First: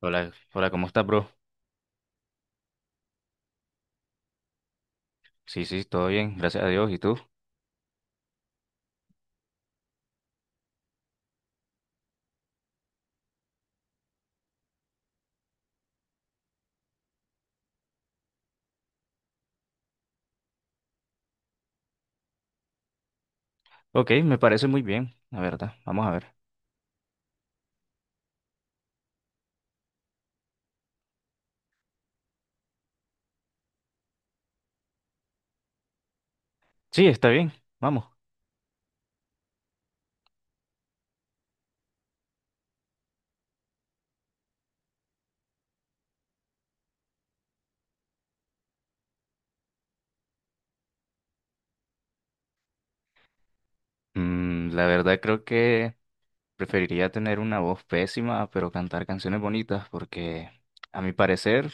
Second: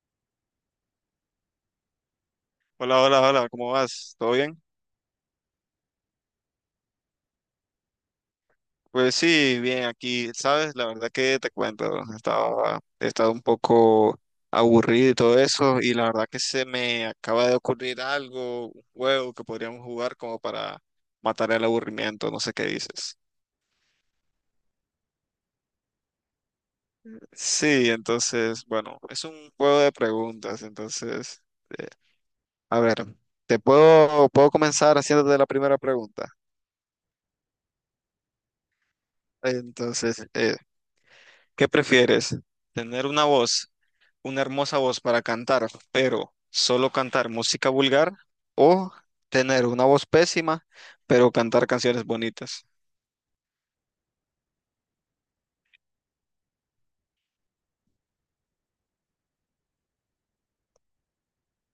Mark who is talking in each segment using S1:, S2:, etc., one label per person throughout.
S1: Hola, hola, ¿cómo estás, bro?
S2: Hola, hola, hola, ¿cómo vas? ¿Todo bien?
S1: Sí, todo bien, gracias a Dios. ¿Y tú?
S2: Pues sí, bien, aquí, sabes, la verdad que te cuento, he estado un poco aburrido y todo eso, y la verdad que se me acaba de ocurrir algo, un juego que podríamos jugar como para matar el aburrimiento, no sé qué dices.
S1: Ok, me parece muy bien, la verdad. Vamos a ver.
S2: Sí, entonces, bueno, es un juego de preguntas, entonces, eh, a ver, puedo comenzar haciéndote la primera pregunta.
S1: Sí, está bien, vamos.
S2: Entonces. ¿Qué prefieres? ¿Tener una hermosa voz para cantar, pero solo cantar música vulgar? ¿O tener una voz pésima, pero cantar canciones bonitas?
S1: La verdad creo que preferiría tener una voz pésima, pero cantar canciones bonitas, porque a mi parecer,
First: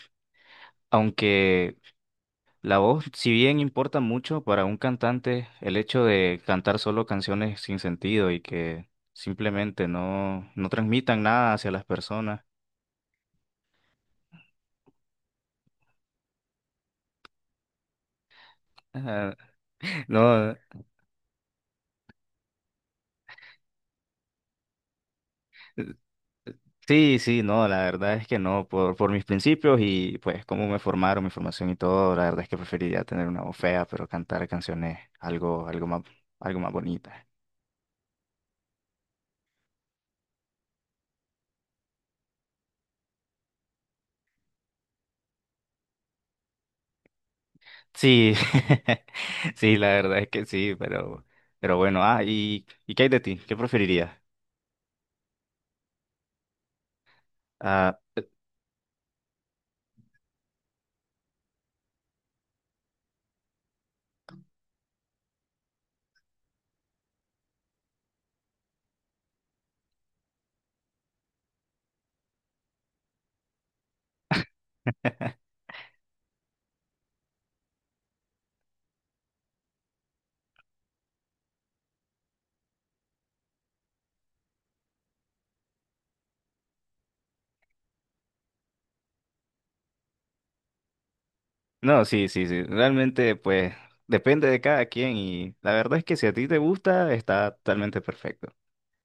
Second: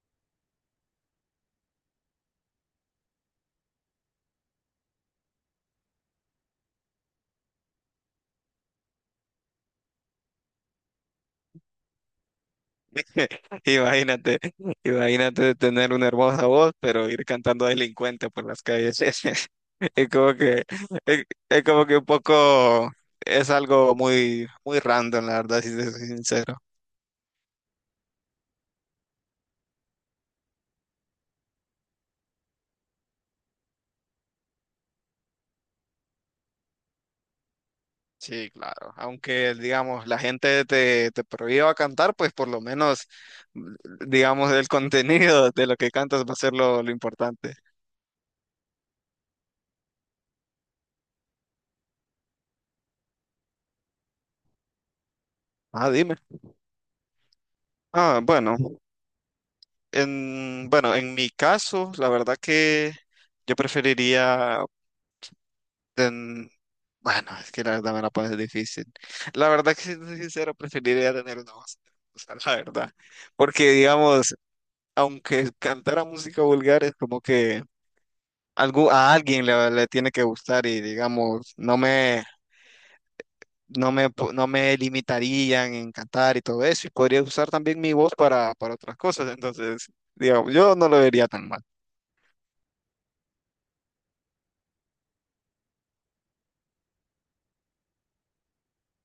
S1: aunque la voz, si bien importa mucho para un cantante, el hecho de cantar solo canciones sin sentido y que simplemente no transmitan nada hacia las personas.
S2: Imagínate, imagínate tener una hermosa voz, pero ir cantando delincuente por las calles. Es como
S1: No,
S2: que, es como que un poco, es algo muy, muy random, la verdad, si te soy sincero.
S1: sí, sí, no, la verdad es que no, por mis principios y pues cómo me formaron, mi formación y todo, la verdad es que preferiría tener una voz fea, pero cantar canciones algo, algo más bonita.
S2: Sí, claro. Aunque, digamos, la gente te prohíba cantar, pues por lo menos, mm, digamos, el contenido de lo que cantas va a ser lo importante.
S1: Sí, sí, la verdad es que sí, pero bueno, ¿y qué hay de ti? ¿Qué preferirías?
S2: Ah, dime.
S1: Ah,
S2: Ah,
S1: eh,
S2: bueno, bueno, en mi caso, la verdad que yo preferiría ten- bueno, es que la verdad me la pones difícil. La verdad que siendo sincero, preferiría tener una voz. O sea, la verdad. Porque, digamos, aunque cantara música vulgar, es como que a alguien le, tiene que gustar y, digamos, no me limitarían en cantar y todo eso. Y podría usar también mi voz para otras cosas. Entonces, digamos, yo no lo vería tan mal.
S1: no, sí, sí, sí, realmente pues depende de cada quien y la verdad es que si a ti te gusta, está totalmente perfecto.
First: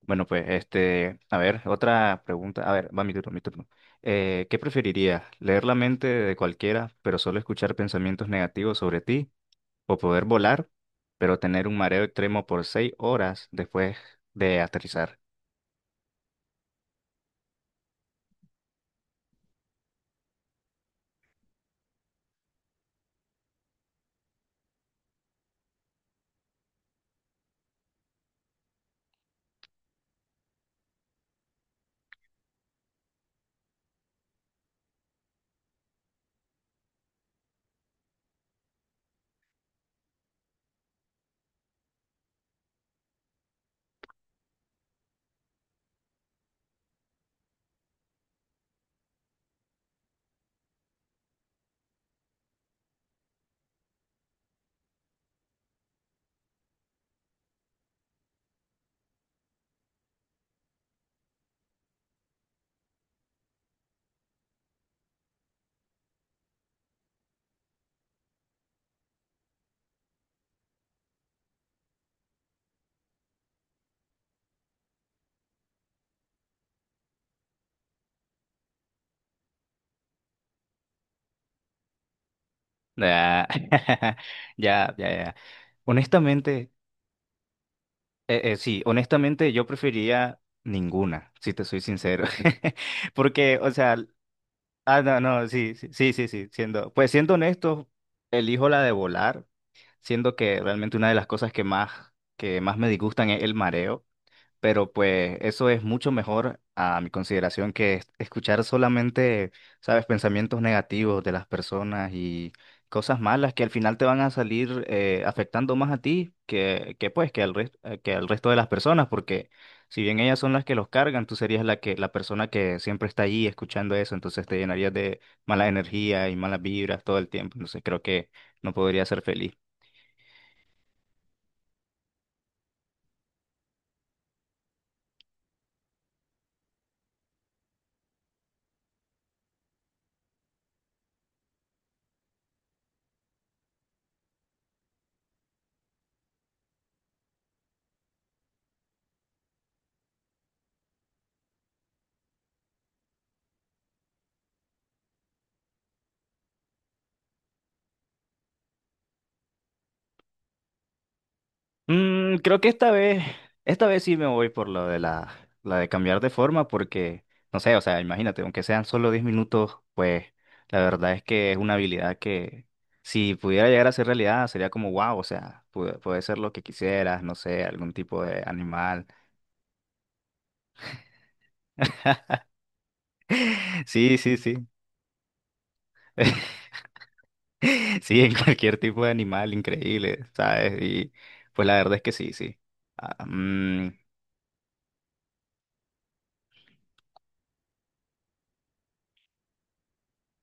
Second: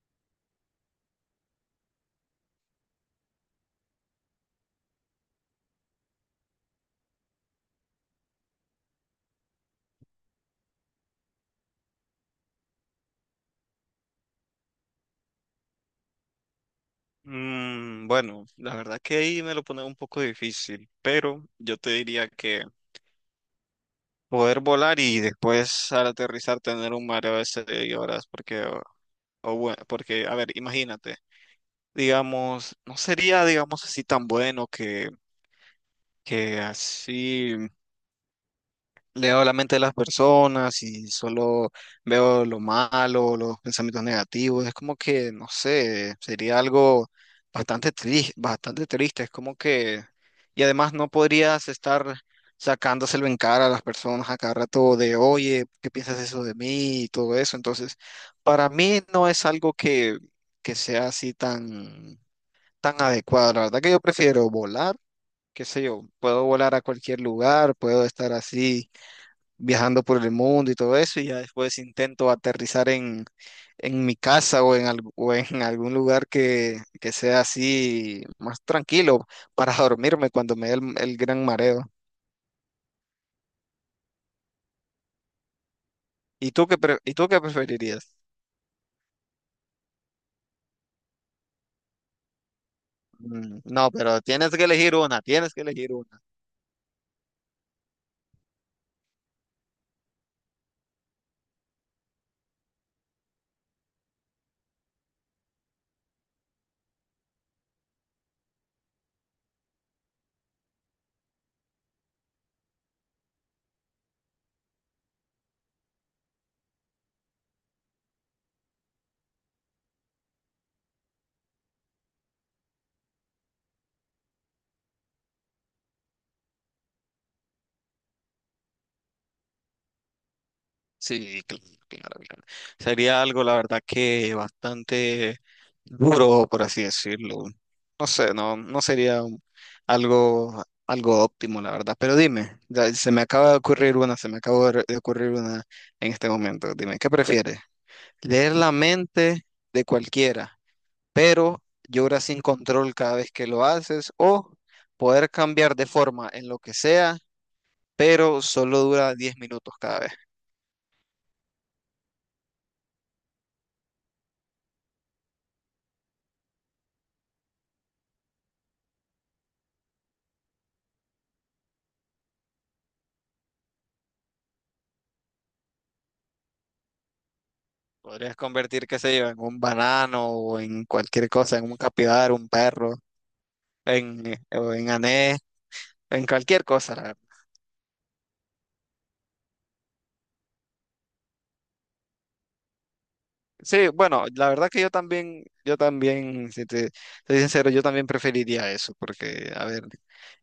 S1: Bueno, pues, este, a ver, otra pregunta. A ver, va mi turno. ¿Qué preferirías? ¿Leer la mente de cualquiera, pero solo escuchar pensamientos negativos sobre ti? ¿O poder volar, pero tener un mareo extremo por 6 horas después de aterrizar?
S2: Bueno, la verdad que ahí me lo pone un poco difícil, pero yo te diría que poder volar y después al aterrizar tener un mareo de 6 horas, porque, a ver, imagínate, digamos, no sería, digamos, así tan bueno que así. Leo la mente de las personas y solo veo lo malo, los pensamientos negativos. Es como que, no sé, sería algo bastante triste, bastante triste. Es como que, y además no podrías estar sacándoselo en cara a las personas a cada rato de, oye, ¿qué piensas eso de mí? Y todo eso. Entonces, para mí no es algo que, sea así tan, tan adecuado. La verdad que yo prefiero volar. Qué sé yo, puedo volar a cualquier lugar, puedo estar así viajando por el mundo y todo eso, y ya después intento aterrizar en, mi casa o o en algún lugar que, sea así más tranquilo para dormirme cuando me dé el gran mareo.
S1: Ah, Ya.
S2: ¿Y tú
S1: Honestamente,
S2: qué, pre- y tú qué preferirías?
S1: sí, honestamente yo preferiría ninguna, si te soy sincero. Porque, o
S2: No,
S1: sea,
S2: pero tienes que elegir
S1: no,
S2: una,
S1: no,
S2: tienes que
S1: sí, sí,
S2: elegir
S1: sí,
S2: una.
S1: sí, sí, siendo, pues siendo honesto, elijo la de volar siendo que realmente una de las cosas que más me disgustan es el mareo, pero pues eso es mucho mejor a mi consideración que escuchar solamente, sabes, pensamientos negativos de las personas y cosas malas que al final te van a salir afectando más a ti que pues que al que al resto de las personas, porque si bien ellas son las que los cargan, tú serías la que la persona que siempre está allí escuchando eso, entonces te llenarías de mala energía y malas vibras todo el tiempo, entonces creo que no podría ser feliz.
S2: Sí, claro, claro. Sería algo, la verdad, que bastante duro, por así decirlo. No sé, no sería algo óptimo, la verdad. Pero dime, ya se me acaba de ocurrir una, se me acaba de ocurrir una en este momento. Dime, ¿qué prefieres? Leer la mente de cualquiera, pero lloras sin control cada vez que lo haces, o poder cambiar de forma en lo que sea, pero solo dura 10 minutos cada vez.
S1: Creo que esta vez sí me voy por lo de la de cambiar de forma, porque, no sé, o sea, imagínate, aunque sean solo 10 minutos, pues la verdad es que es una habilidad que si pudiera llegar a ser realidad sería como wow, o sea, puede ser lo que quisieras, no sé, algún tipo
S2: Podrías
S1: de
S2: convertir, qué
S1: animal.
S2: sé yo, en un banano o en cualquier cosa, en un capibara, un perro,
S1: Sí, sí, sí.
S2: o en anés, en cualquier cosa. La verdad.
S1: Sí, en cualquier tipo de animal, increíble, ¿sabes? Y pues la verdad es que sí, sí. Ah,
S2: Sí,
S1: mm,
S2: bueno, la verdad que yo también, si te soy sincero, yo también preferiría eso, porque, a ver,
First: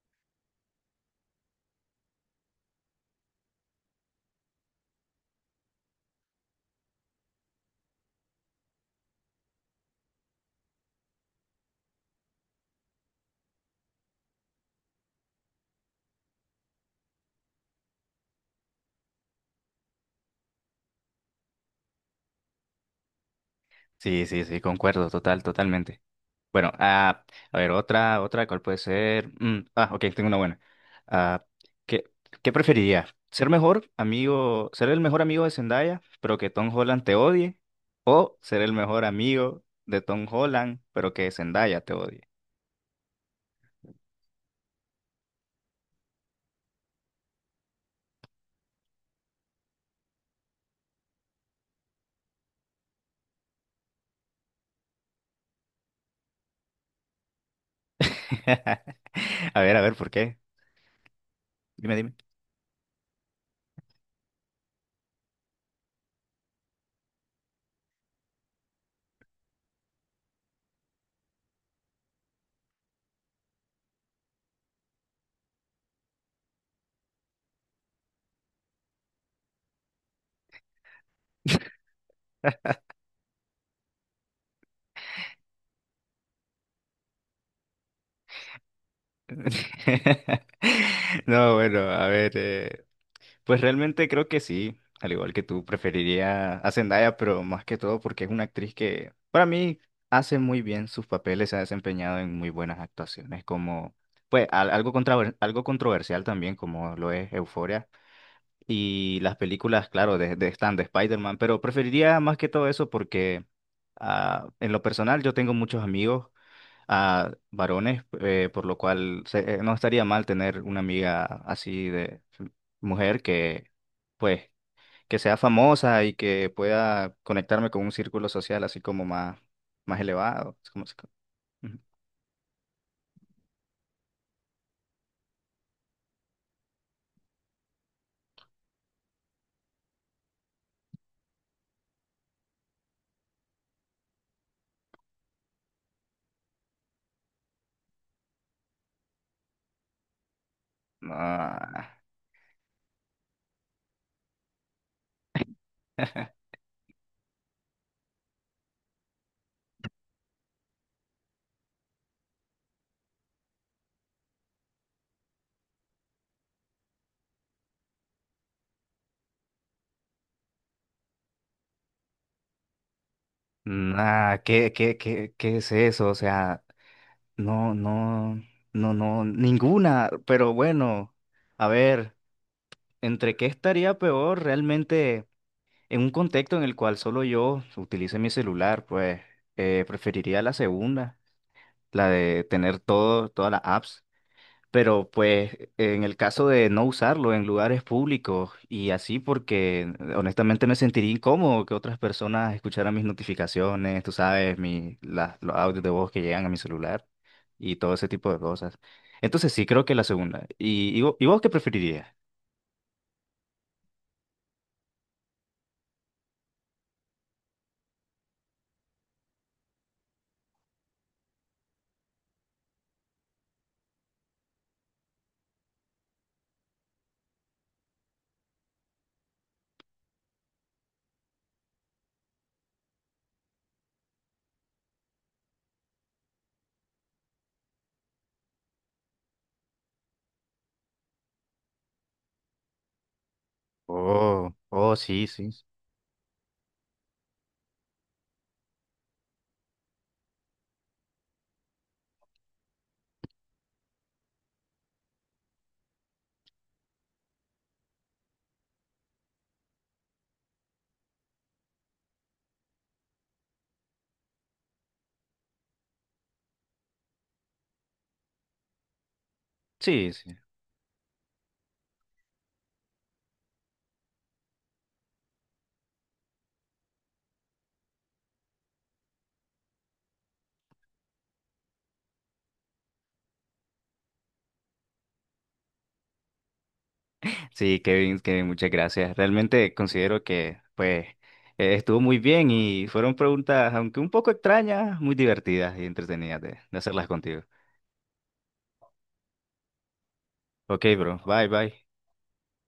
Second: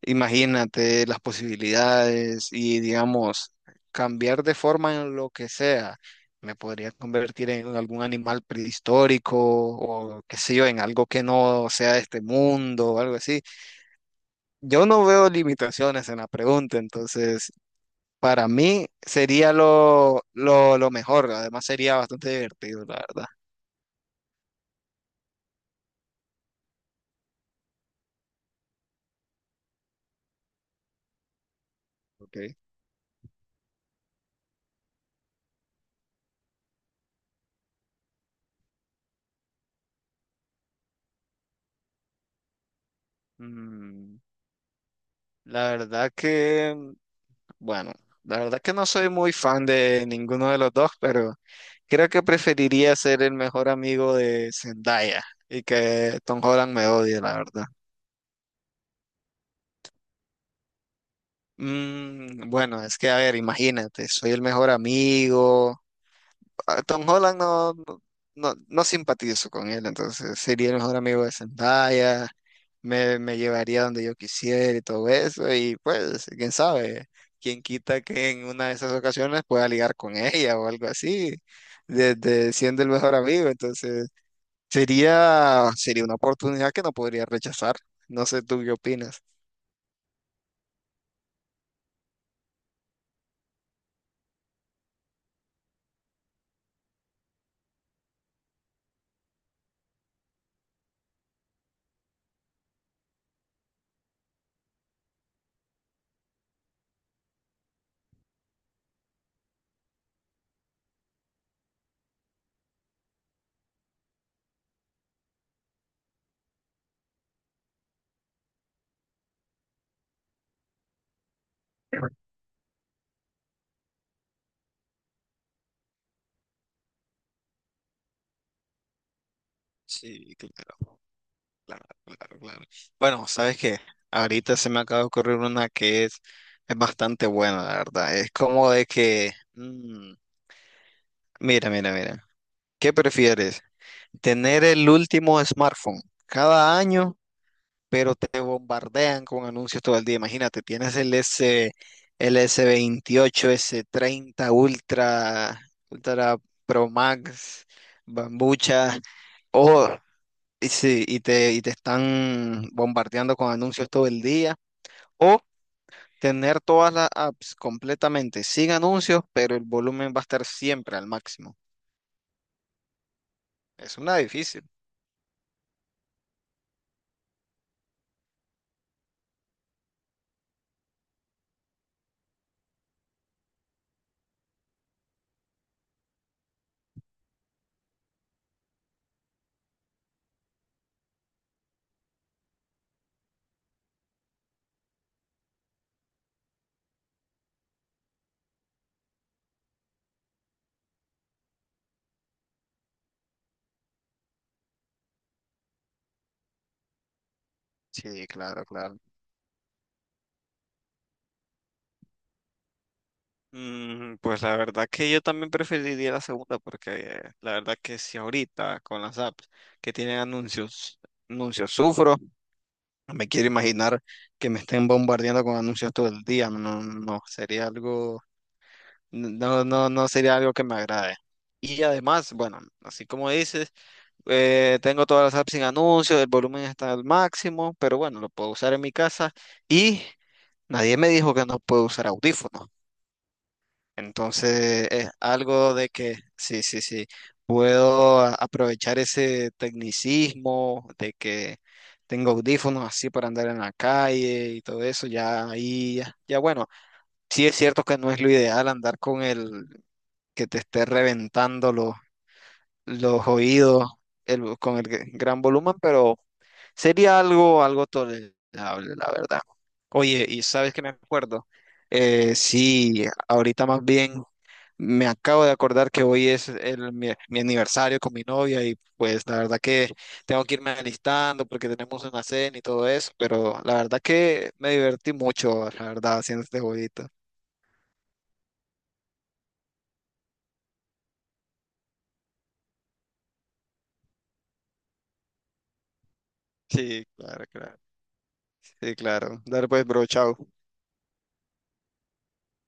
S2: imagínate las posibilidades y, digamos, cambiar de forma en lo que sea. Me podría convertir en algún animal prehistórico o, qué sé yo, en algo que no sea de este mundo o algo así. Yo no veo limitaciones en la pregunta, entonces para mí sería lo mejor, además sería bastante divertido, la verdad.
S1: sí, sí, sí, concuerdo, totalmente. Bueno, a ver, otra, ¿cuál puede ser? Ok, tengo una buena. Ah, ¿qué,
S2: Ok.
S1: qué preferiría? ¿Ser el mejor amigo de Zendaya, pero que Tom Holland te odie? ¿O ser el mejor amigo de Tom Holland, pero que Zendaya te odie?
S2: Mm, la verdad que, bueno, la verdad que no soy muy fan de ninguno de los dos, pero creo que preferiría ser el mejor amigo de Zendaya y que Tom Holland me odie, la verdad.
S1: A ver, ¿por qué? Dime.
S2: Bueno, es que, a ver, imagínate, soy el mejor amigo. A Tom Holland no simpatizo con él, entonces sería el mejor amigo de Zendaya, me llevaría donde yo quisiera y todo eso, y pues, quién sabe, quién quita que en una de esas ocasiones pueda ligar con ella o algo así, desde siendo el mejor amigo, entonces sería una oportunidad que no podría rechazar. No sé tú qué opinas.
S1: No, bueno, a ver. Pues realmente creo que sí, al igual que tú, preferiría a Zendaya, pero más que todo porque es una actriz que para mí hace muy bien sus papeles, se ha desempeñado en muy buenas actuaciones, como pues algo algo controversial también, como lo es Euphoria y las películas, claro, de están de Spider-Man, pero preferiría más que todo eso porque en lo personal yo tengo muchos amigos a varones, por lo cual no estaría mal tener una amiga así de mujer que, pues, que sea famosa y que pueda conectarme con un círculo social así como más, más
S2: Sí,
S1: elevado.
S2: claro.
S1: Es como- Ujú.
S2: Claro, claro, claro. Bueno, ¿sabes qué? Ahorita se me acaba de ocurrir una que es bastante buena, la verdad. Es como de que, mira, mira, mira. ¿Qué prefieres? ¿Tener el último smartphone cada año, pero te bombardean con anuncios todo el día? Imagínate, tienes
S1: Ah,
S2: el S28, S30 Ultra, Pro Max, Bambucha. O y te están bombardeando con anuncios todo el día. O tener todas las apps completamente sin anuncios, pero el volumen va a estar siempre al máximo. Es una
S1: nah,
S2: difícil.
S1: qué es eso? O sea, no, no, no, ninguna, pero bueno, a ver, ¿entre qué estaría peor realmente? En un contexto en el cual solo yo utilice mi celular, pues preferiría la segunda, la de todas las apps. Pero pues en el caso de no usarlo en lugares públicos y así porque honestamente me sentiría incómodo que otras personas escucharan mis notificaciones, tú sabes, los audios de voz que llegan a mi celular y todo ese
S2: Sí,
S1: tipo de
S2: claro,
S1: cosas.
S2: claro.
S1: Entonces sí creo que la segunda. Y vos qué preferirías?
S2: Pues la verdad que yo también preferiría la segunda, porque la verdad que si ahorita con las apps que tienen anuncios sufro, no me quiero imaginar que me estén bombardeando con anuncios todo el día. No, no, no, sería algo. No, no, no sería algo que me agrade. Y además, bueno, así como dices, tengo todas las apps sin anuncios, el volumen está al máximo, pero bueno, lo puedo usar en mi casa y nadie me dijo que no puedo usar audífonos. Entonces,
S1: Oh,
S2: es
S1: sí, sí.
S2: algo de que sí, sí, sí, puedo aprovechar ese tecnicismo de que tengo audífonos así para andar en la calle y todo eso, ya ahí, ya bueno, sí es cierto que no es lo ideal andar con el que te esté reventando los oídos con el gran volumen, pero sería algo tolerable, la verdad.
S1: Sí,
S2: Oye,
S1: sí.
S2: y sabes que me acuerdo. Sí, ahorita más bien me acabo de acordar que hoy es mi aniversario con mi novia y pues la verdad que tengo que irme alistando porque tenemos una cena y todo eso, pero la verdad que me divertí mucho, la verdad, haciendo este jueguito.
S1: Sí, Kevin, muchas gracias. Realmente considero que pues estuvo muy bien y fueron preguntas, aunque un poco extrañas, muy divertidas y entretenidas de
S2: Sí,
S1: hacerlas contigo.
S2: claro, claro. Sí, claro. Dale pues, bro, chao.
S1: Ok, bro. Bye, bye.